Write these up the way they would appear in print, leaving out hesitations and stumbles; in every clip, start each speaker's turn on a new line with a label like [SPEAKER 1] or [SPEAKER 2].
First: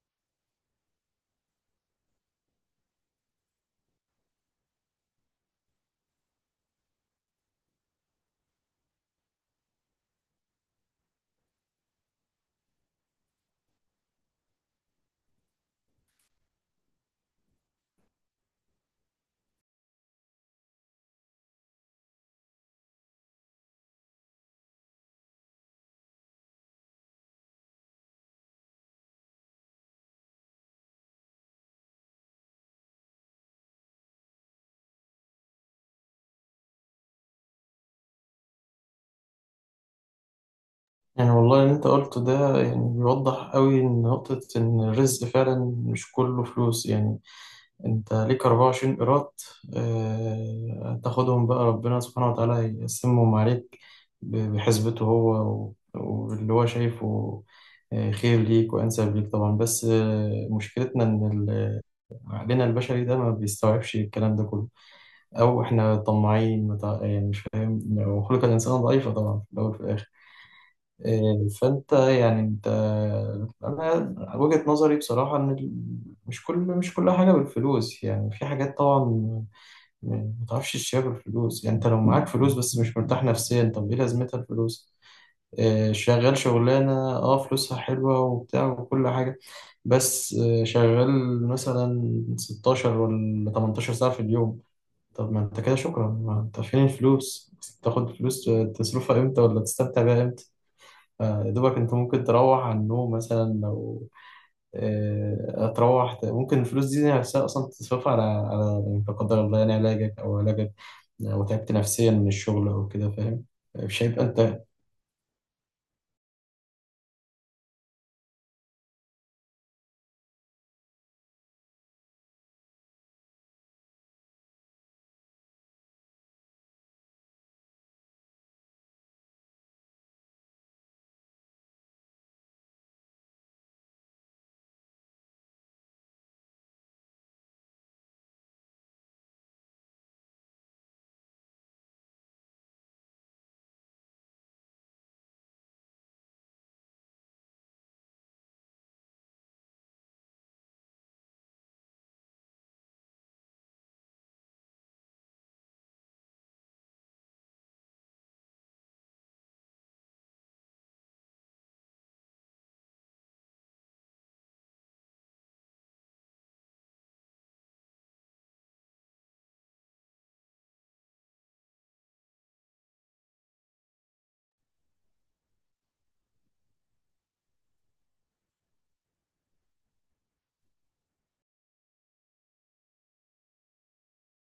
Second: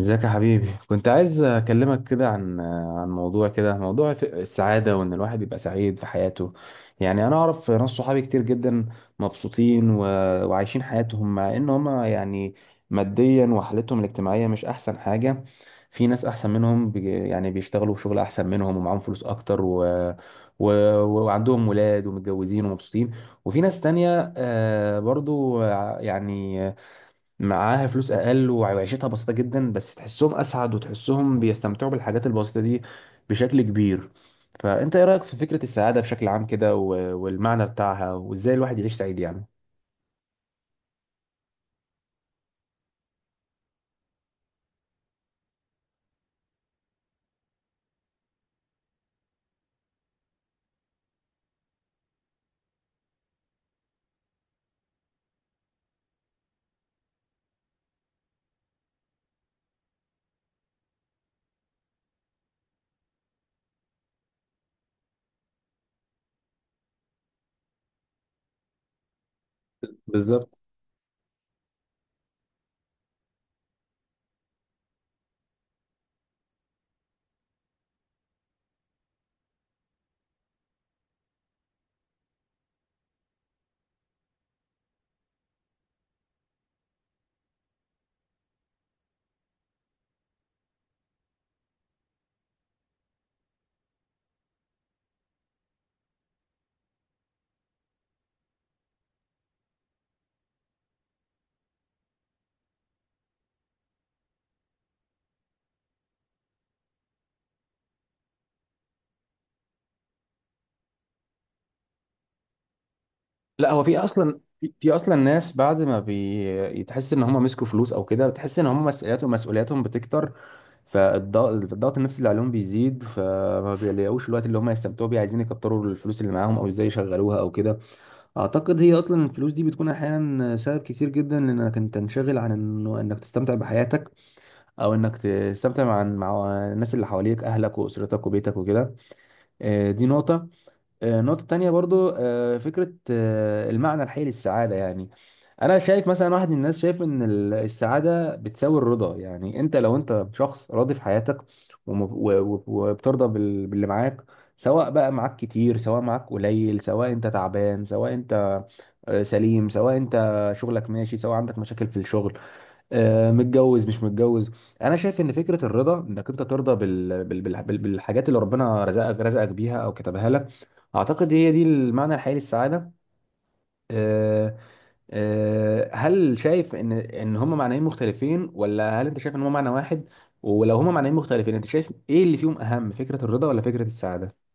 [SPEAKER 1] ازيك يا حبيبي؟ كنت عايز اكلمك كده عن موضوع كده، موضوع السعاده، وان الواحد يبقى سعيد في حياته. يعني انا اعرف ناس صحابي كتير جدا مبسوطين وعايشين حياتهم، مع ان هم يعني ماديا وحالتهم الاجتماعيه مش احسن حاجه. في ناس احسن منهم يعني بيشتغلوا في شغل احسن منهم ومعاهم فلوس اكتر و... وعندهم ولاد ومتجوزين ومبسوطين. وفي ناس تانية، آه، برضو، يعني معاها فلوس اقل وعيشتها بسيطه جدا، بس تحسهم اسعد وتحسهم بيستمتعوا بالحاجات البسيطه دي بشكل كبير. فانت ايه رايك في فكره السعاده بشكل عام كده والمعنى بتاعها، وازاي الواحد يعيش سعيد يعني؟
[SPEAKER 2] والله اللي انت قلته ده يعني بيوضح قوي ان نقطة ان الرزق فعلا مش كله فلوس يعني. انت ليك 24 قيراط، اه تاخدهم بقى، ربنا سبحانه وتعالى هيقسمهم عليك بحسبته هو واللي هو شايفه، خير ليك وانسب ليك طبعا. بس مشكلتنا ان عقلنا البشري ده ما بيستوعبش الكلام ده كله، او احنا طماعين يعني مش فاهم، وخلق الانسان ضعيفة طبعا في الاول وفي الاخر.
[SPEAKER 1] بالظبط.
[SPEAKER 2] فانت يعني انت، انا وجهة نظري بصراحة ان مش كل حاجة بالفلوس، يعني في حاجات طبعا ما تعرفش تشتريها بالفلوس. يعني انت لو معاك فلوس بس مش مرتاح نفسيا، طب ايه لازمتها الفلوس؟ شغال شغلانة اه فلوسها حلوة وبتاع وكل حاجة، بس شغال مثلا 16 ولا 18 ساعة في اليوم. طب ما انت كده شكرا، ما انت فين الفلوس؟ تاخد فلوس تصرفها امتى ولا تستمتع بيها امتى؟ يا دوبك انت ممكن تروح على النوم مثلا لو، هتروح ممكن الفلوس دي نفسها اصلا تصرفها على يعني لا قدر الله يعني علاجك او علاجك لو تعبت نفسيا من الشغل او كده، فاهم؟
[SPEAKER 1] لا، هو في
[SPEAKER 2] مش هيبقى
[SPEAKER 1] اصلا
[SPEAKER 2] انت.
[SPEAKER 1] في اصلا ناس بعد ما بيتحس ان هم مسكوا فلوس او كده، بتحس ان هم مسؤولياتهم بتكتر. الضغط النفسي اللي عليهم بيزيد، فما بيلاقوش الوقت اللي هم يستمتعوا بيه. عايزين يكتروا الفلوس اللي معاهم او ازاي يشغلوها او كده. اعتقد هي اصلا الفلوس دي بتكون احيانا سبب كتير جدا لانك انت تنشغل عن انه انك تستمتع بحياتك، او انك تستمتع مع الناس اللي حواليك، اهلك واسرتك وبيتك وكده. آه، دي نقطة. آه، نقطة تانية برضو، فكرة، المعنى الحقيقي للسعادة يعني. انا شايف مثلا واحد من الناس شايف ان السعادة بتساوي الرضا، يعني انت لو انت شخص راضي في حياتك، وم- و- وبترضى باللي معاك، سواء بقى معاك كتير سواء معاك قليل، سواء انت تعبان سواء انت، آه، سليم، سواء انت شغلك ماشي سواء عندك مشاكل في الشغل، آه، متجوز مش متجوز. انا شايف ان فكره الرضا، انك انت ترضى بالحاجات اللي ربنا رزقك بيها او كتبها لك، اعتقد هي دي المعنى الحقيقي للسعاده. آه، آه، هل شايف ان هما معنيين مختلفين، ولا هل انت شايف ان هما معنى واحد؟ ولو هما معنيين مختلفين، انت شايف ايه اللي فيهم اهم، فكره الرضا ولا فكره السعاده؟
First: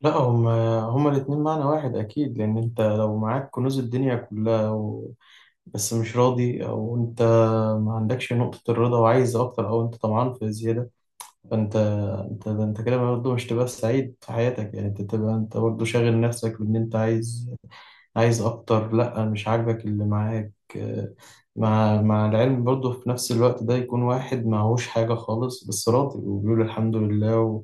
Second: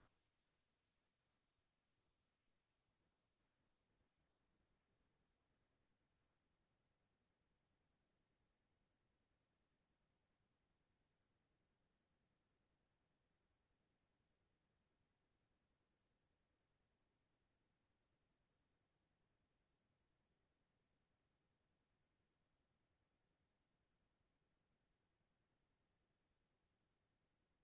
[SPEAKER 2] لا، هما الاتنين معنى واحد اكيد، لان انت لو معاك كنوز الدنيا كلها و... بس مش راضي، او انت ما عندكش نقطة الرضا وعايز اكتر، او انت طمعان في زيادة، فانت، انت ده انت كده برضه مش تبقى سعيد في حياتك. يعني انت تبقى انت برضه شاغل نفسك بان انت عايز، عايز اكتر، لا مش عاجبك اللي معاك. مع العلم برضه في نفس الوقت ده يكون واحد معهوش حاجة خالص بس راضي وبيقول الحمد لله و...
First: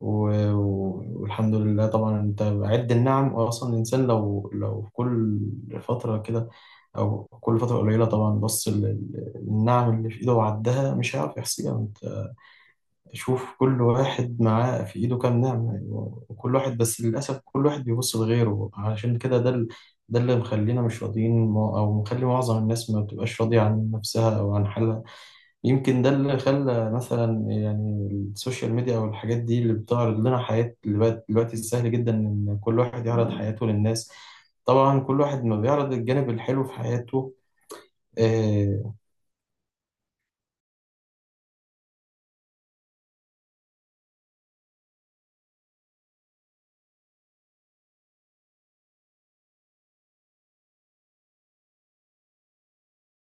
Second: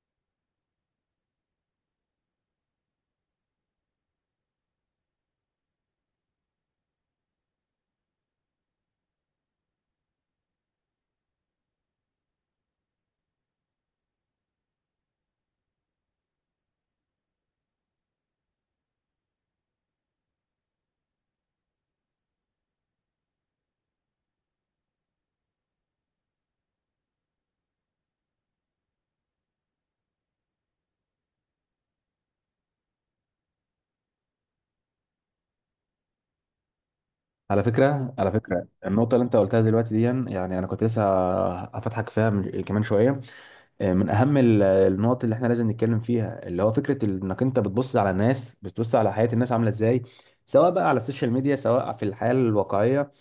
[SPEAKER 2] و... والحمد لله طبعا. انت عد النعم اصلا. الانسان لو في كل فترة كده او كل فترة قليلة طبعا بص للنعم اللي في ايده وعدها مش هيعرف يحصيها. تشوف كل واحد معاه في إيده كام نعمة يعني. وكل واحد بس للأسف كل واحد بيبص لغيره، عشان كده ده ده اللي مخلينا مش راضيين أو مخلي معظم الناس ما بتبقاش راضية عن نفسها أو عن حالها. يمكن ده اللي خلى مثلا يعني السوشيال ميديا أو الحاجات دي اللي بتعرض لنا حياة، اللي بقت دلوقتي سهل جدا إن كل واحد يعرض حياته للناس، طبعا كل واحد ما بيعرض الجانب الحلو في حياته.
[SPEAKER 1] على فكرة، على فكرة
[SPEAKER 2] آه،
[SPEAKER 1] النقطة اللي أنت قلتها دلوقتي دي، يعني أنا كنت لسه هفتحك فيها كمان شوية. آه، من أهم النقط اللي إحنا لازم نتكلم فيها، اللي هو فكرة إنك أنت بتبص على الناس، بتبص على حياة الناس عاملة إزاي، سواء بقى على السوشيال ميديا سواء في الحياة الواقعية.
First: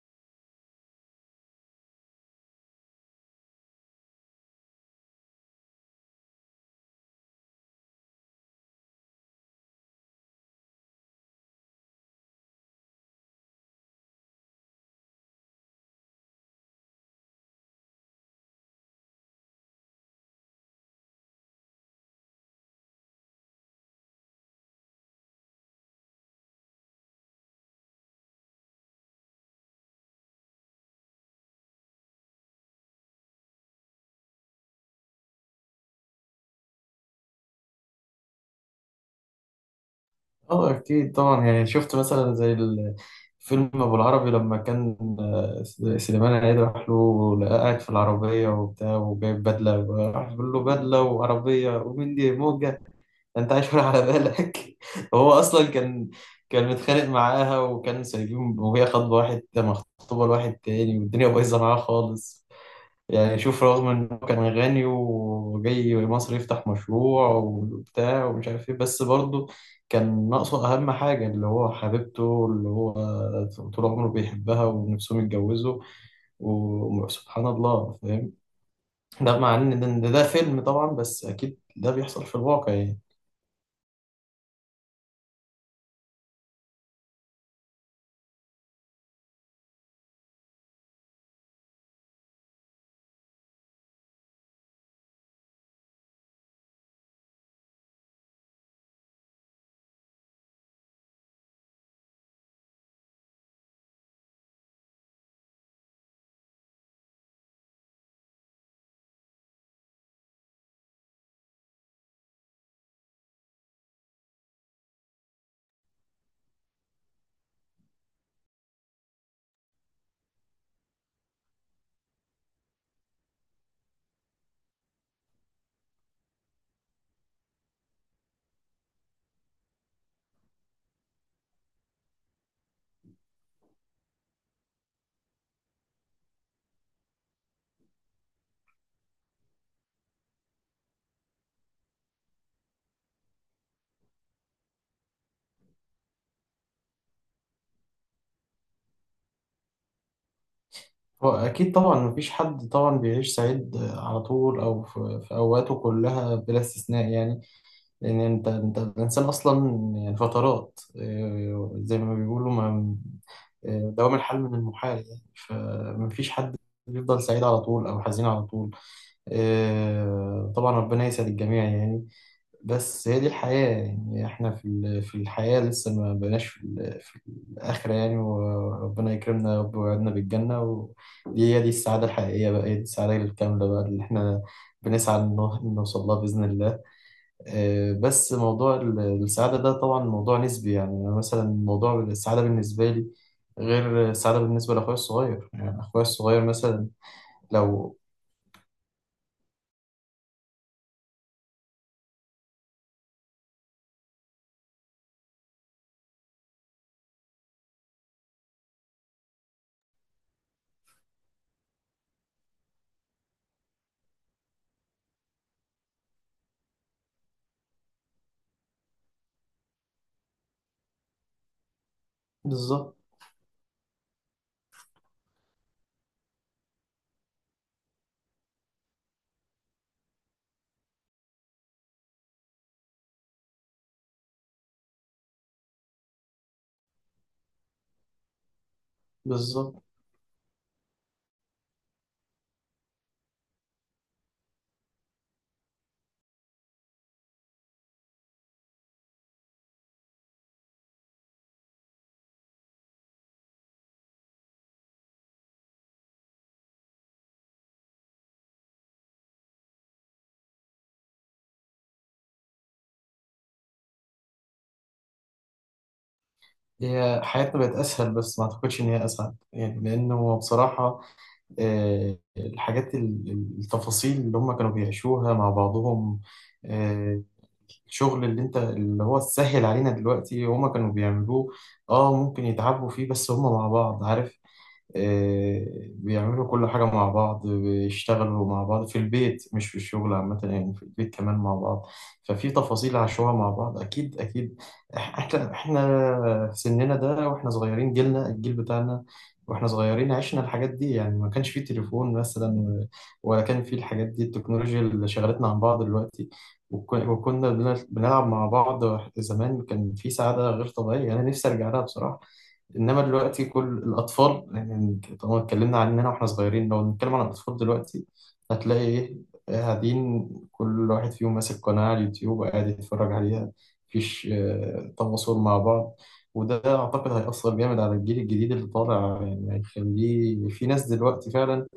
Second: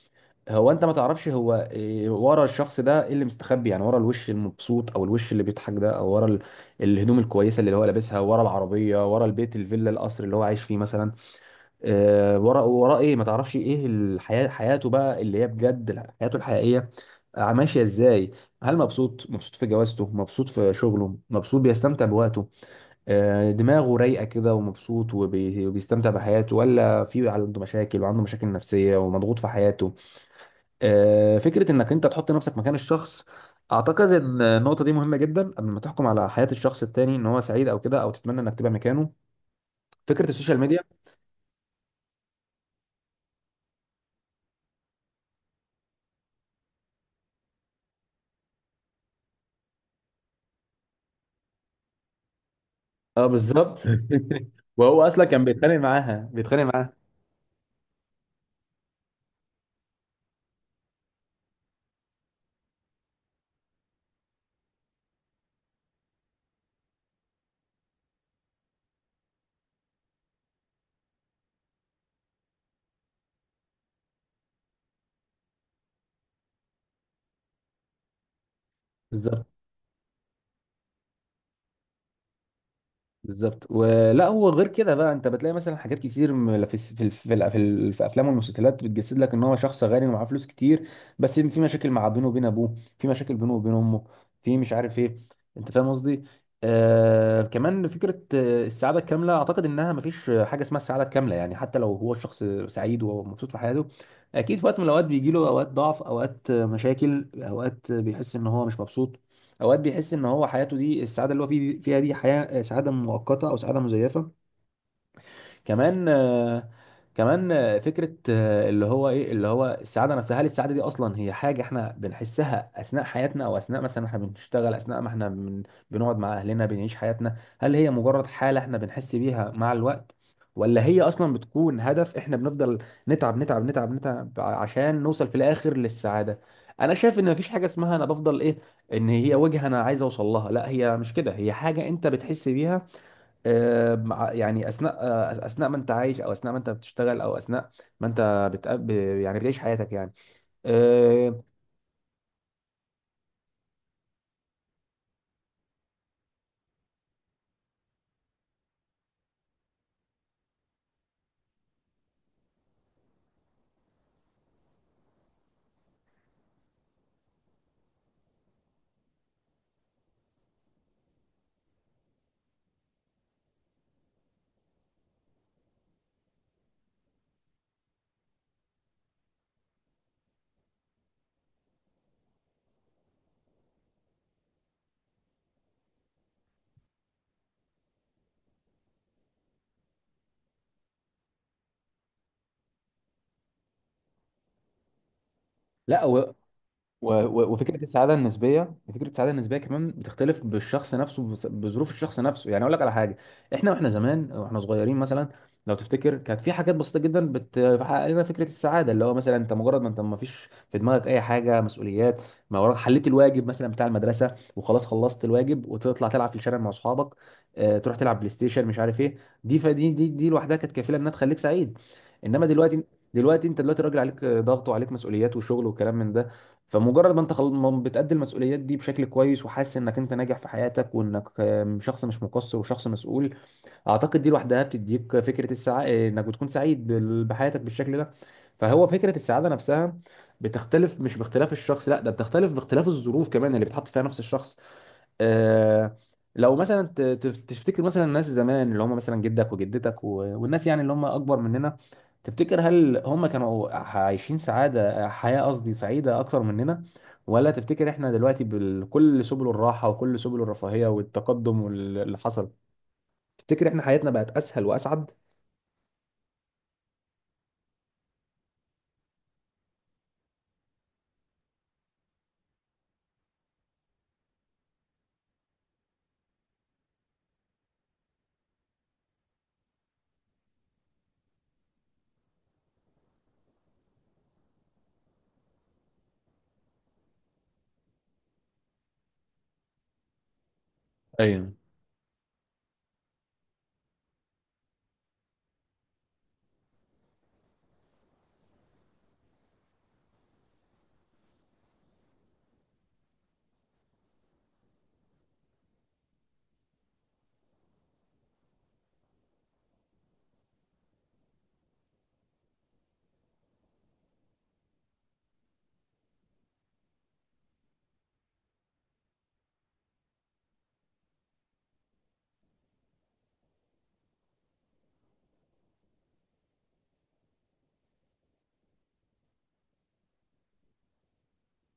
[SPEAKER 1] هو أنت ما تعرفش هو إيه ورا الشخص ده، إيه اللي مستخبي، يعني ورا الوش المبسوط أو الوش اللي بيضحك ده، أو ورا الهدوم الكويسة اللي هو لابسها، ورا العربية، ورا البيت الفيلا القصر اللي هو عايش فيه مثلا. آه، ورا ايه؟ ما تعرفش ايه الحياه، حياته بقى اللي هي بجد حياته الحقيقيه، آه، ماشيه ازاي. هل مبسوط، مبسوط في جوازته، مبسوط في شغله، مبسوط بيستمتع بوقته، آه، دماغه رايقه كده ومبسوط وبيستمتع بحياته، ولا في عنده مشاكل وعنده مشاكل نفسيه ومضغوط في حياته؟ آه، فكره انك انت تحط نفسك مكان الشخص. اعتقد ان النقطه دي مهمه جدا قبل ما تحكم على حياه الشخص التاني ان هو سعيد او كده، او تتمنى انك تبقى مكانه. فكره السوشيال
[SPEAKER 2] اه
[SPEAKER 1] ميديا.
[SPEAKER 2] اكيد طبعا. يعني شفت مثلا زي فيلم ابو العربي، لما كان سليمان عيد راح له لقاه قاعد في العربيه وبتاع وجايب بدله، راح بيقول له بدله وعربيه ومين دي موجه؟
[SPEAKER 1] اه،
[SPEAKER 2] انت عايش
[SPEAKER 1] بالظبط.
[SPEAKER 2] ولا على بالك؟
[SPEAKER 1] وهو اصلا
[SPEAKER 2] هو
[SPEAKER 1] كان
[SPEAKER 2] اصلا
[SPEAKER 1] بيتخانق
[SPEAKER 2] كان،
[SPEAKER 1] معاها بيتخانق
[SPEAKER 2] كان
[SPEAKER 1] معاها
[SPEAKER 2] متخانق معاها وكان سايبين، وهي خاطبه واحد، مخطوبه لواحد تاني والدنيا بايظه معاه خالص. يعني شوف رغم انه كان غني وجاي مصر يفتح مشروع وبتاع ومش عارف ايه، بس برضه كان ناقصه اهم حاجة اللي هو حبيبته، اللي هو طول عمره بيحبها ونفسهم يتجوزوا، وسبحان الله، فاهم؟ ده
[SPEAKER 1] بالظبط.
[SPEAKER 2] مع ان ده فيلم طبعا بس اكيد ده بيحصل في الواقع يعني.
[SPEAKER 1] بالظبط. ولا هو غير كده بقى، انت بتلاقي مثلا حاجات كتير م- في الس- في الف- في الأف- في الف- في افلام والمسلسلات بتجسد لك ان هو شخص غني ومعاه فلوس كتير، بس في مشاكل مع بينه وبين ابوه، في مشاكل بينه وبين امه، في مش عارف ايه. انت فاهم قصدي؟ آه كمان فكره، آه، السعاده الكامله. اعتقد انها مفيش حاجه اسمها السعاده الكامله، يعني حتى لو هو الشخص سعيد ومبسوط في حياته، اكيد في وقت من الاوقات بيجي له اوقات ضعف، اوقات، آه، مشاكل، اوقات، آه، بيحس ان هو مش مبسوط، اوقات بيحس ان هو حياته دي السعاده اللي هو فيه فيها دي، حياه سعاده مؤقته او سعاده مزيفه. كمان، فكره، اللي هو ايه اللي هو السعاده نفسها. هل السعاده دي اصلا هي حاجه احنا بنحسها اثناء حياتنا، او اثناء مثلا احنا بنشتغل، اثناء ما احنا بنقعد مع اهلنا، بنعيش حياتنا؟ هل هي مجرد حاله احنا بنحس بيها مع الوقت، ولا هي اصلا بتكون هدف احنا بنفضل نتعب نتعب نتعب نتعب عشان نوصل في الاخر للسعاده؟ انا شايف ان مفيش حاجه اسمها انا بفضل ايه، ان هي وجهه انا عايز اوصل لها. لا، هي مش كده، هي حاجه انت بتحس بيها، آه، يعني اثناء، اثناء ما انت عايش، او اثناء ما انت بتشتغل، او اثناء ما انت بتقابل، يعني بتعيش حياتك يعني.
[SPEAKER 2] هو
[SPEAKER 1] آه.
[SPEAKER 2] اكيد طبعا مفيش حد طبعا بيعيش سعيد على طول او في في اوقاته كلها بلا استثناء يعني. لأن أنت الإنسان أصلا يعني فترات، زي ما بيقولوا ما، دوام الحال من المحال يعني. فمفيش حد بيفضل سعيد على طول أو حزين على طول. طبعا ربنا يسعد الجميع يعني. بس هي دي الحياة يعني، إحنا في في الحياة لسه ما بقناش في في الآخرة يعني. وربنا يكرمنا يا رب ويوعدنا بالجنة، ودي هي دي السعادة الحقيقية بقى، هي دي السعادة الكاملة بقى اللي إحنا بنسعى إنه نوصل لها بإذن الله. بس موضوع السعادة ده طبعا موضوع نسبي يعني. أنا مثلا موضوع السعادة بالنسبة لي غير السعادة بالنسبة لأخويا الصغير، يعني أخويا
[SPEAKER 1] لا،
[SPEAKER 2] الصغير مثلا
[SPEAKER 1] وفكره
[SPEAKER 2] لو.
[SPEAKER 1] السعاده النسبيه، فكره السعاده النسبيه كمان بتختلف بالشخص نفسه، بظروف الشخص نفسه. يعني اقول لك على حاجه، احنا واحنا زمان واحنا صغيرين مثلا، لو تفتكر، كانت في حاجات بسيطه جدا بتحقق لنا فكره السعاده، اللي هو مثلا انت مجرد ما انت ما فيش في دماغك اي حاجه مسؤوليات، ما وراك، حليت الواجب مثلا بتاع المدرسه وخلاص، خلصت الواجب وتطلع تلعب في الشارع مع اصحابك، آه، تروح تلعب بلاي ستيشن مش عارف ايه، دي فدي دي دي لوحدها كانت كفيله انها تخليك سعيد. انما دلوقتي
[SPEAKER 2] بالظبط.
[SPEAKER 1] دلوقتي انت دلوقتي راجل، عليك ضغط وعليك مسؤوليات وشغل وكلام من ده. فمجرد ما انت ما بتأدي المسؤوليات دي بشكل كويس وحاسس انك انت ناجح في حياتك وانك، آم، شخص مش مقصر وشخص مسؤول، اعتقد دي لوحدها بتديك فكرة السعادة، انك بتكون سعيد بحياتك بالشكل ده. فهو فكرة السعادة
[SPEAKER 2] بالظبط.
[SPEAKER 1] نفسها بتختلف، مش باختلاف الشخص لا، ده بتختلف باختلاف الظروف كمان اللي بتحط فيها نفس الشخص. آه، لو مثلا تفتكر مثلا الناس زمان اللي هم مثلا جدك وجدتك والناس، يعني اللي هم اكبر مننا، تفتكر هل هم كانوا عايشين سعادة، حياة قصدي سعيدة اكتر مننا؟ ولا تفتكر احنا دلوقتي بكل سبل الراحة وكل سبل الرفاهية والتقدم واللي حصل، تفتكر احنا حياتنا بقت اسهل واسعد؟
[SPEAKER 2] هي حياتنا بقت أسهل بس ما أعتقدش إن هي أسعد يعني، لأنه بصراحة الحاجات التفاصيل اللي هم كانوا بيعيشوها مع بعضهم، آه، الشغل اللي انت اللي هو سهل علينا دلوقتي هم كانوا بيعملوه. اه ممكن يتعبوا فيه بس هم مع بعض، عارف؟ بيعملوا كل حاجة مع بعض، بيشتغلوا مع بعض في البيت مش في الشغل عامة يعني، في البيت كمان مع بعض. ففي تفاصيل عاشوها مع بعض أكيد أكيد. إحنا في سننا ده وإحنا صغيرين، جيلنا الجيل بتاعنا وإحنا صغيرين عشنا الحاجات دي، يعني ما كانش فيه تليفون مثلا ولا كان فيه الحاجات دي التكنولوجيا اللي شغلتنا عن بعض دلوقتي. وكنا بنلعب مع بعض. زمان كان في سعادة غير طبيعية أنا نفسي أرجع لها بصراحة. انما دلوقتي كل الاطفال، يعني طالما اتكلمنا عننا واحنا صغيرين لو نتكلم عن الاطفال دلوقتي، هتلاقي ايه؟ قاعدين كل واحد فيهم ماسك قناة على اليوتيوب وقاعد يتفرج عليها، مفيش تواصل مع بعض. وده اعتقد هيأثر جامد على الجيل الجديد اللي طالع يعني، هيخليه في ناس دلوقتي فعلا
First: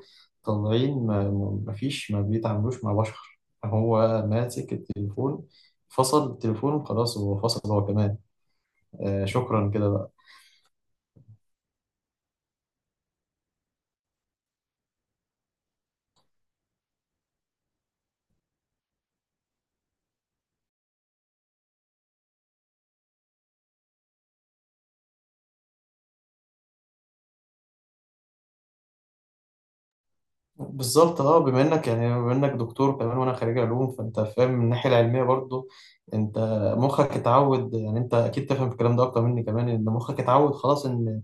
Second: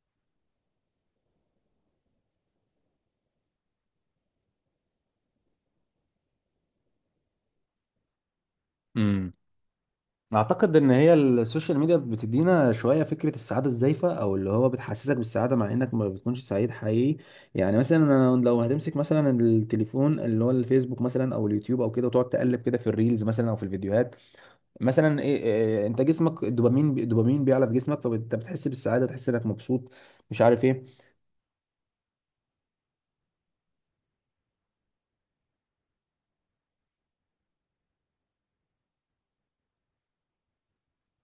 [SPEAKER 2] طالعين مفيش، ما بيتعاملوش مع بشر، هو ماسك التليفون. فصل التليفون خلاص، هو فصل هو كمان. آه
[SPEAKER 1] ايوه.
[SPEAKER 2] شكرا كده.
[SPEAKER 1] اعتقد ان هي السوشيال ميديا بتدينا شويه فكره السعاده الزائفه، او اللي هو بتحسسك بالسعاده مع انك ما بتكونش سعيد حقيقي. يعني مثلا انا لو هتمسك مثلا التليفون، اللي هو الفيسبوك مثلا او اليوتيوب او كده، وتقعد تقلب كده في الريلز مثلا او في الفيديوهات، مثلا ايه، إيه، انت جسمك الدوبامين، الدوبامين بيعلى في جسمك، فانت بتحس بالسعاده، تحس انك مبسوط مش عارف ايه.
[SPEAKER 2] بالظبط. اه بما انك يعني بما انك دكتور كمان وانا خريج علوم، فانت فاهم من الناحيه العلميه برضو. انت مخك اتعود، يعني انت اكيد تفهم الكلام ده اكتر مني كمان، ان مخك اتعود خلاص ان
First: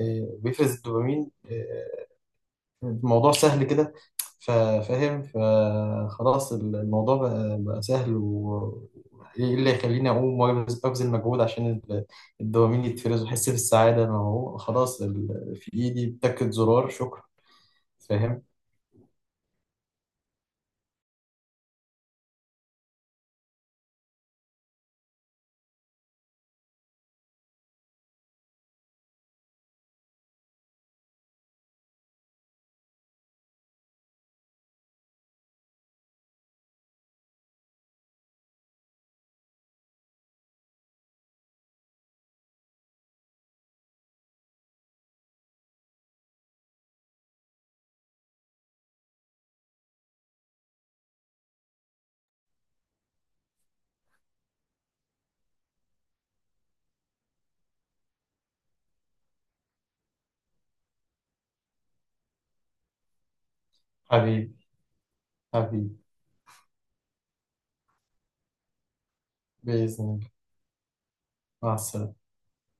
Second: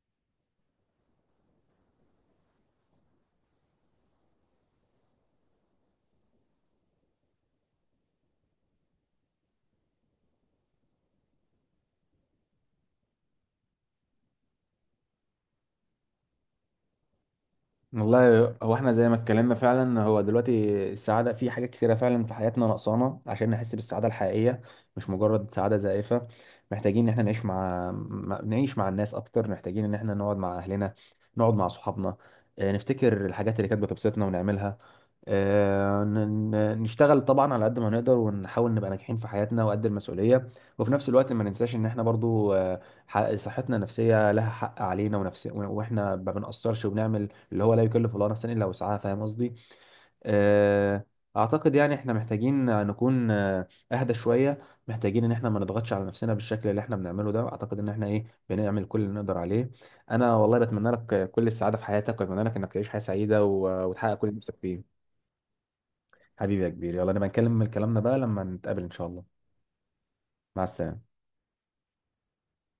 [SPEAKER 2] بيفرز الدوبامين. الموضوع سهل كده، فاهم؟ فخلاص الموضوع بقى سهل. و ايه اللي يخليني اقوم أبذل مجهود عشان الدوبامين يتفرز واحس بالسعاده؟ ما هو خلاص في ايدي، بتاكد زرار شكرا. فاهم؟
[SPEAKER 1] والله، هو احنا زي ما اتكلمنا، فعلا هو دلوقتي السعاده في حاجات كتيره فعلا في حياتنا ناقصانا عشان نحس بالسعاده الحقيقيه، مش مجرد سعاده زائفه. محتاجين ان احنا نعيش مع نعيش مع الناس اكتر، محتاجين ان احنا نقعد مع اهلنا، نقعد مع صحابنا، آه، نفتكر الحاجات اللي كانت بتبسطنا ونعملها، آه، نشتغل طبعا على قد ما نقدر ونحاول نبقى ناجحين في حياتنا وقد المسؤولية، وفي نفس الوقت ما ننساش ان احنا برضو، آه، صحتنا النفسية لها حق علينا ونفس، واحنا ما بنقصرش وبنعمل اللي هو لا يكلف الله نفسا الا وسعها. فاهم قصدي؟ آه، اعتقد يعني احنا محتاجين نكون، آه، اهدى شوية، محتاجين ان احنا ما نضغطش على نفسنا بالشكل اللي احنا بنعمله ده. اعتقد ان احنا ايه، بنعمل كل اللي نقدر عليه. انا والله بتمنى لك كل السعادة في حياتك، واتمنى لك انك تعيش حياة سعيدة وتحقق كل اللي نفسك
[SPEAKER 2] حبيبي.
[SPEAKER 1] فيه.
[SPEAKER 2] حبيبي.
[SPEAKER 1] حبيبي يا كبير، يلا نبقى نكلم كلامنا بقى لما نتقابل ان شاء الله.
[SPEAKER 2] بإذن الله.
[SPEAKER 1] مع السلامة.
[SPEAKER 2] مع السلامة.